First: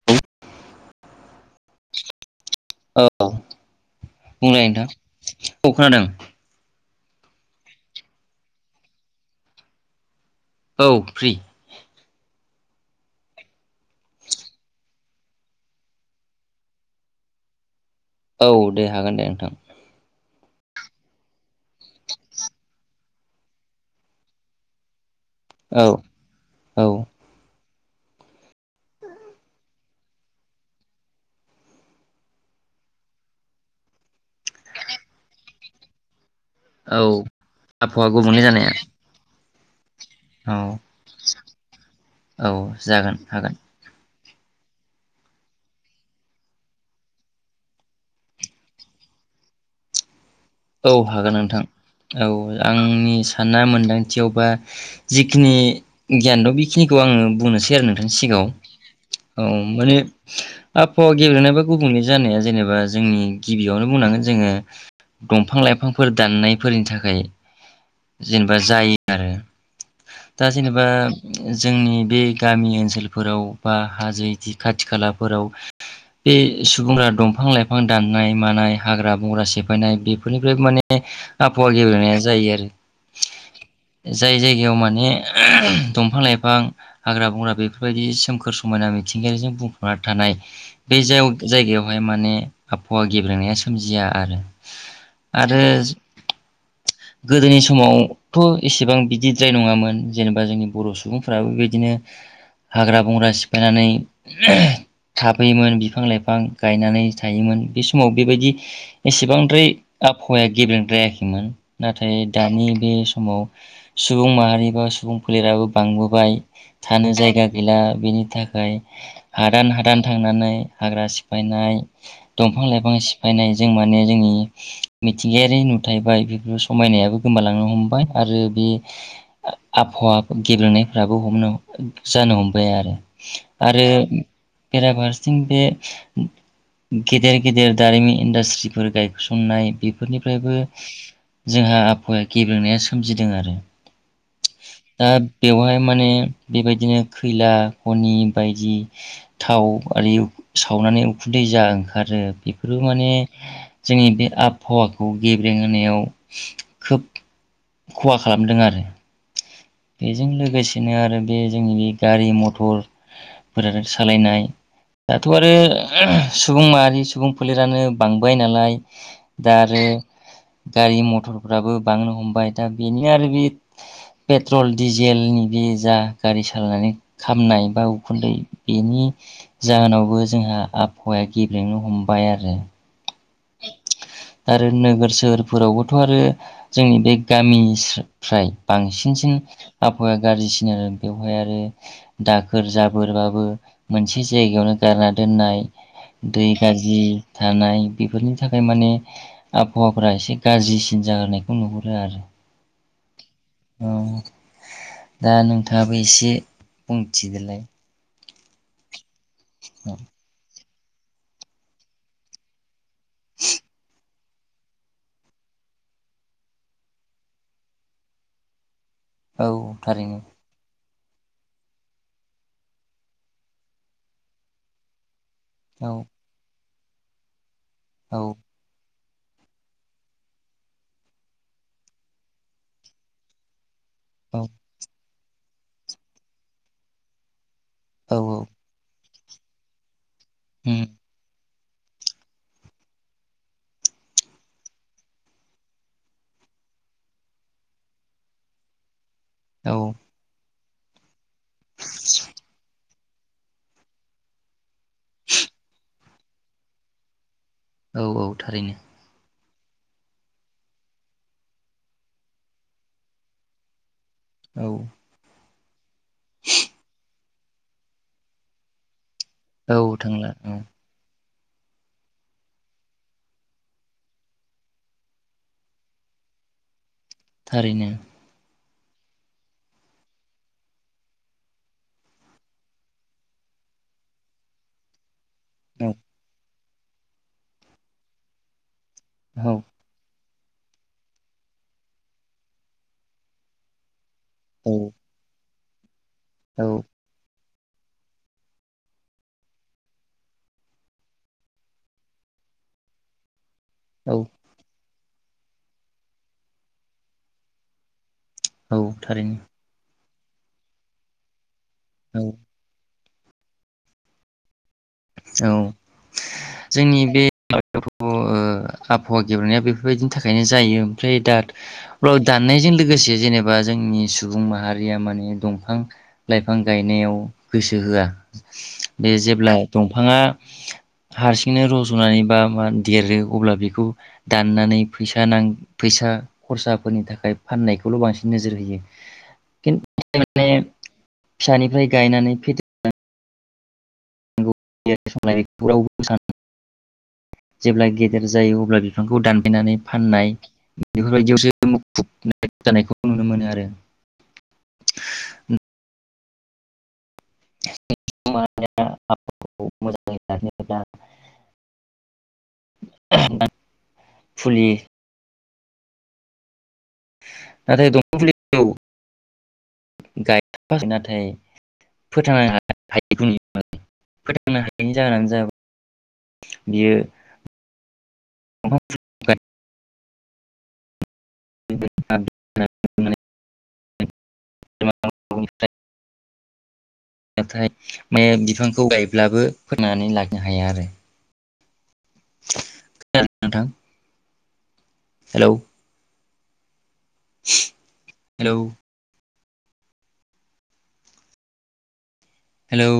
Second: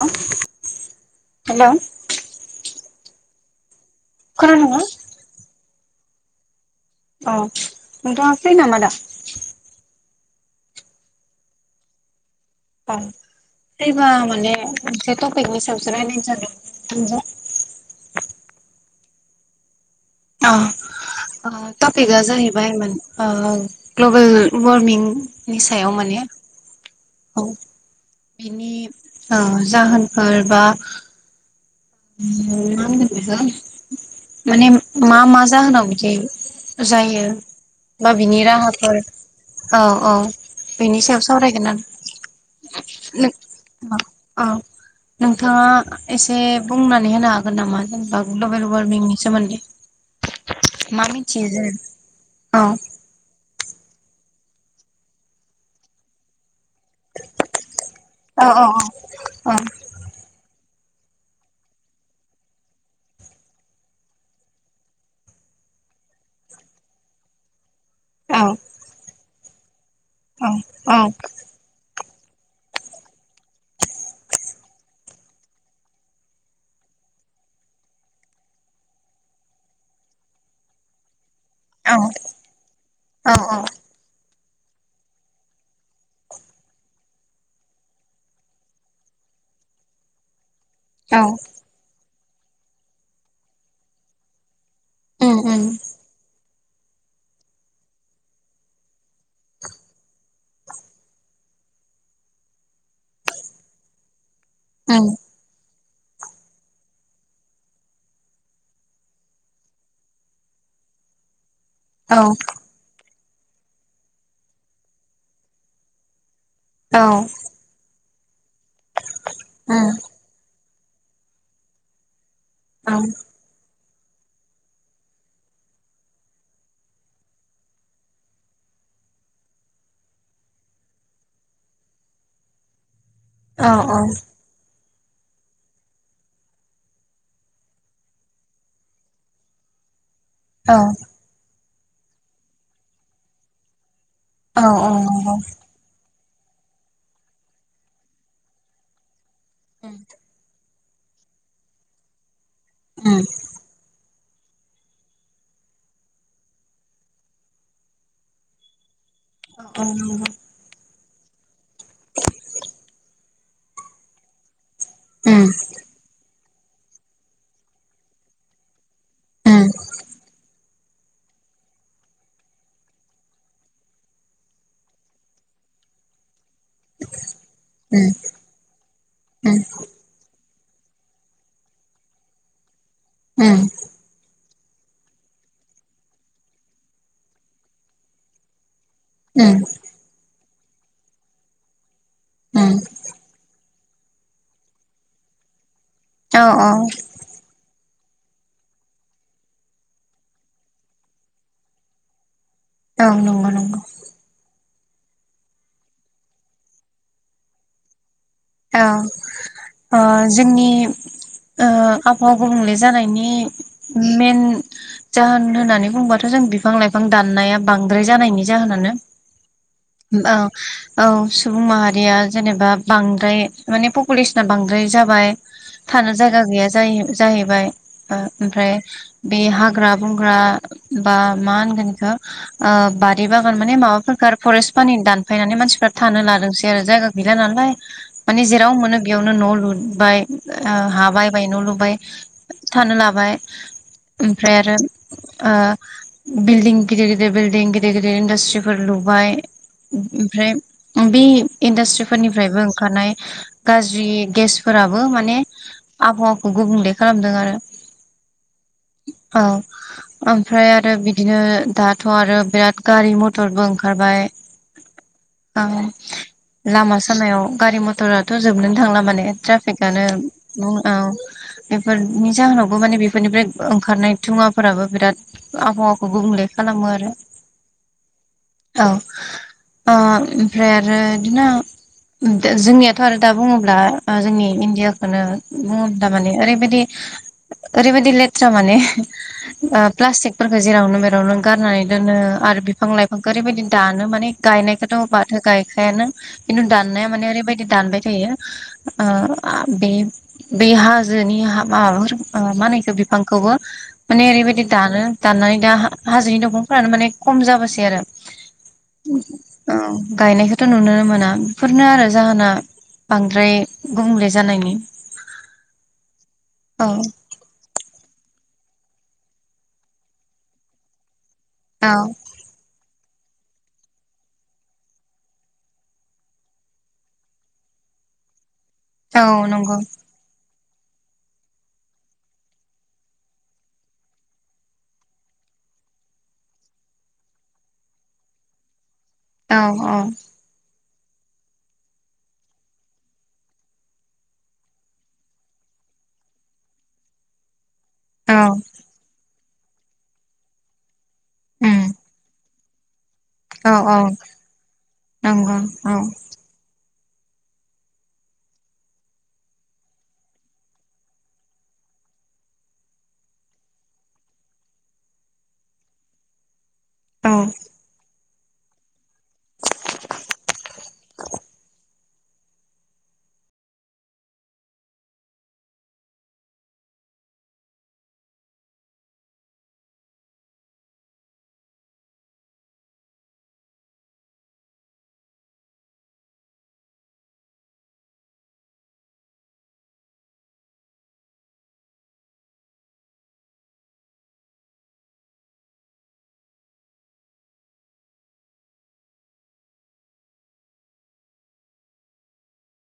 [unintelligible] Hello औ बुंंलाय खोनादोंना नोंथां। औ खोनादों। औ नोंथाङा फ्रि नामा दा? औ फ्रि। औ फ्रि बा माने मोनसे टपिकनि सायावसो रायलायनो सानदोंमोन [unintelligible] औ दे हागोन दे नोंथां। अ ओ टपिकआ जाहैबाय ओ ग्लबेल वार्मिं नि औ सायाव माने। औ औ बिनि ओ जाहोनफोर बा ओम मा होनगोन बेखौ? माने मा मा जाहोनाव बिदि औ जायो, आबहावा बा बिनि गुबुंले जानाया राहाफोर औ। औ बेनि सायाव सावरायगोन औ ना जागोन हागोन [unintelligible] औ नोंथाङा एसे बुंनानै होनो हागोन नामा जेनेबा ग्लबेल वारमिंनि सोमोन्दै? औ मा हागोन मिथियो नोंथां जों औ आंनि साननाय मोनदांथियाव बा जिखिनि गियान [unintelligible] बेखिनिखौ आङो बुंनोसै आरो नोंथांनि औ सिगाङाव। औ औ माने आबहावा गेब्लेनाय बा गुबुंले जानाया जेनेबा जोंनि गिबियावनो बुंनांगोन जोङो दंफां लाइफांफोर दाननायफोरनि थाखाय औ जेनेबा जायो आरो। औ दा जेनेबा औ जोंनि बे गामि ओनसोलफोराव बा हाजो इदि खाथि खालाफोराव बे सुबुंफ्रा दंफां लाइफां दाननाय मानाय हाग्रा बंग्रा सेफायनाय बेफोरनिफ्राय माने आबहावा औ गेबेनाया जायो आरो। औ जाय जायगायाव माने दंफां लाइफां हाग्रा बंग्रा बेफोरबायदि सोमखोर समायना मिथिंगायारिजों बुंफबना थानाय बे औ जाव जायगायावहाय माने आफहावा गेब्रेनाया सोमजिया आरो। उम आरो उम गोदोनि समावथ' एसेबां बिदिद्राय नङामोन जेनेबा जोंनि बर' सुबुंफ्राबो बेबायदिनो हाग्रा बंग्रा सिफायनानै उम थाफैयोमोन बिफां-लाइफां गायनानै थायोमोन बे समाव बेबायदि एसेबां द्राय आबहावाया गेब्रेंद्रायाखैमोन। औ नाथाय दानि बे समाव सुबुं माहारि बा सुबुं फोलेराबो बांबोबाय। औ थानो जायगा गैला बेनि थाखाय हादान उम हादान थांनानै हाग्रा सिफायनाय दंफां औ लाइफां सिफायनाय जों माने जोंनि मिथिंगायारि नुथायबाय बेफोर समायनायाबो गोमालांनो हमबाय आरो बे आफहावा गेब्रेंनायफ्राबो हमनो जानो हमबाय आरो। अह आरो अह। बेराफारसेथिं बे गेदेर गेदेर दारिमिन इन्डास्ट्रिफोर गाय सननाय बे फोरनिफ्रायबो औ जोंहा बै गेब्रेंनाया सोमजिदों आरो। औ औ दा नंगौ बेवहाय माने बेबायदिनो खैला खनि बायदि थाव आरि सावनानै उखुन्दै जा ओंखारो बे फोरो माने उम जोंनि बे आबहावाखौ गेब्रेंहोनायाव खोब खहा खालामदों आरो। औ नंगौ बेजों लोगोसेनो आरो बे जोंनि गारि मथर मोजाजों सालायनाय दाथ उम आरो ओ सुबुं माहारि सुबुं फोलेरानो बांबाय नालाय दा उम आरो गारि मथरफ्राबो बांनो हमबाय दा बेनो आरो बे पेट्रल डिजेलनि बे जा गारि सालायनानै खामनाय बा उखुन्दै बेनि जाहोनावबो जोंहा आबहावाया गेब्लेंनो हमबाय आरो । उम । आरो नोगोर सोहोरफोरावबोथ आरो जोंनि बे गामिनिसा फ्राय बांसिनसिन उम आबहावाया गाज्रि ओ बेवहाय आरो दाखोर उम जाबोरबाबो मोनसे जायगायावनो गारना दोननाय औ दै औ गाज्रि थानाय बेफोरनि थाखाय माने आबहावाफ्रा एसे गाज्रिसिन जाहोनायखौ नुहुरो आरो । औ नंगौ नंगौ । दा नोंथाङाबो एसे बुंथिदोलाय । औ । अ जोंनि ओ आफावआ गुबुंले जानायनि मेन जाहोन होननानै बुंबाथ जों बिफां लाइफां दाननाया बांद्राय जानायनि जाहोनानो । औ थारैनो । औ सुबुं माहारिया जेनेबा बां द्राय माने पपुलेसना बांद्राय जाबाय । औ थानो जायगा गैया जा जाहै जाहैबाय ओ औ ओमफ्राय बे हाग्रा बंग्रा बा मा होनगोन इखौ बारि बागान माने माबा सोरखार औ फरेट पानिनि दान फैनानै मानसिफ्रा थानो लादोंसै आरो जायगा गैला नालाय औ । माने जेराव मोनो बेयावनो न' लुदबाय ओ उम हा बायबाय न' लु बाय थानोलाबाय ओमफ्राय आरो ओ बिल्डिं गिदिर गिदिर बिल्डिं गिदिर गिदिर इनदास्ट्रिफोर लुबाय बाय औ ओम-ओमफ्राय उम बे इन्डासट्रिफोरनिफ्रायबो ओंखारनाय गाज्रि गेस फोराबो माने आबहावाखौ गुबुंले खालामदों आरो। औ औ थारैनो औ ओमफ्राय आरो बिदिनो दाथ' आरो बिराद गारि मथरबो ओंखार बाय। औ आं लामा सामायाव गारि मथराथ' जोबनोनो थांला माने। औ ट्राफिकआनो थांला बुं औ बेफोरनि जाहोनावबो माने बेफोरनिफ्राय ओंखारनाय धुङाफोराबो बिराद आबहावाखौ गुबुंले खालामो आरो। थारैनो। औ, ओ ओमफ्राय आरो बिदिनो दो जोंनियाथ' आरो दा बुङोब्ला ओ जोंनि इण्डियाखोनो मह औ दा माने ओरैबायदि ओरैबायदि लेथ्रा माने औ ओ प्लासटिक फोरखो जेरावनो मेरावनो गारनानै दोनो आरो बिफां लाइफांखो ओरैबायदि दानो माने औ गायनायखोथ' बाद हो गाय खायानो। औ नाया माने ओरैबायदि दानबाय थायो ओ आ बे बे हाजोनि हा माबाफोर ओ मा होनो बेखो बिफांखोबो माने ओरैबायदि दानो दाननानै दा हा-हाजोनि दंफांफोरानो माने खम जाबासै आरो। औ औ थारैनो औ। गायनायखौथ' नुनो मोना। फोरनो आरो औ जाहोना बांद्राय गुबुंले जानायनि औ औ जोंनि बे [unintelligible] ओ आबहावा गेबेनाया बेफोरबायदिनि थाखायनो जायो ओमफ्राय दा औ ब दाननायजों लोगोसे। जेनेबा जोंनि सुबुं माहारिया माने दंफां लाइफां गायनायाव गोसो होआ बे औ जेब्लाय नंगौ दंफाङा हारसिंनो रज'नानै बा मा देरो अब्ला बेखौ दाननानै फैसा नां फैसा खरसाफोरनि थाखाय फाननायखौल' बांसिन नोजोर होयो। औ खिन्थु औ। माने फिसानिफ्राय गायनानै फेदेर । सखौ रावबोबो सानो। जेब्ला गेदेर औ जायो अब्ला बिफांखौ दान नानै फननाय । बेफोरबायदियावसो उम मुखुब। एानायखौ औ औ नंगौ औ। खौ मोजाङै ला्ला फुलि औ। [unintelligible] गाय फसिना थायो। फोथांनो ह फोथांनो हायैनि जाहोनानो जाय बियो नाथाय म बिफांखौ गायब्लाबो फोननानै लाखिनो हाया आरो नोंथां हेलौ हेलौ। हेलौ।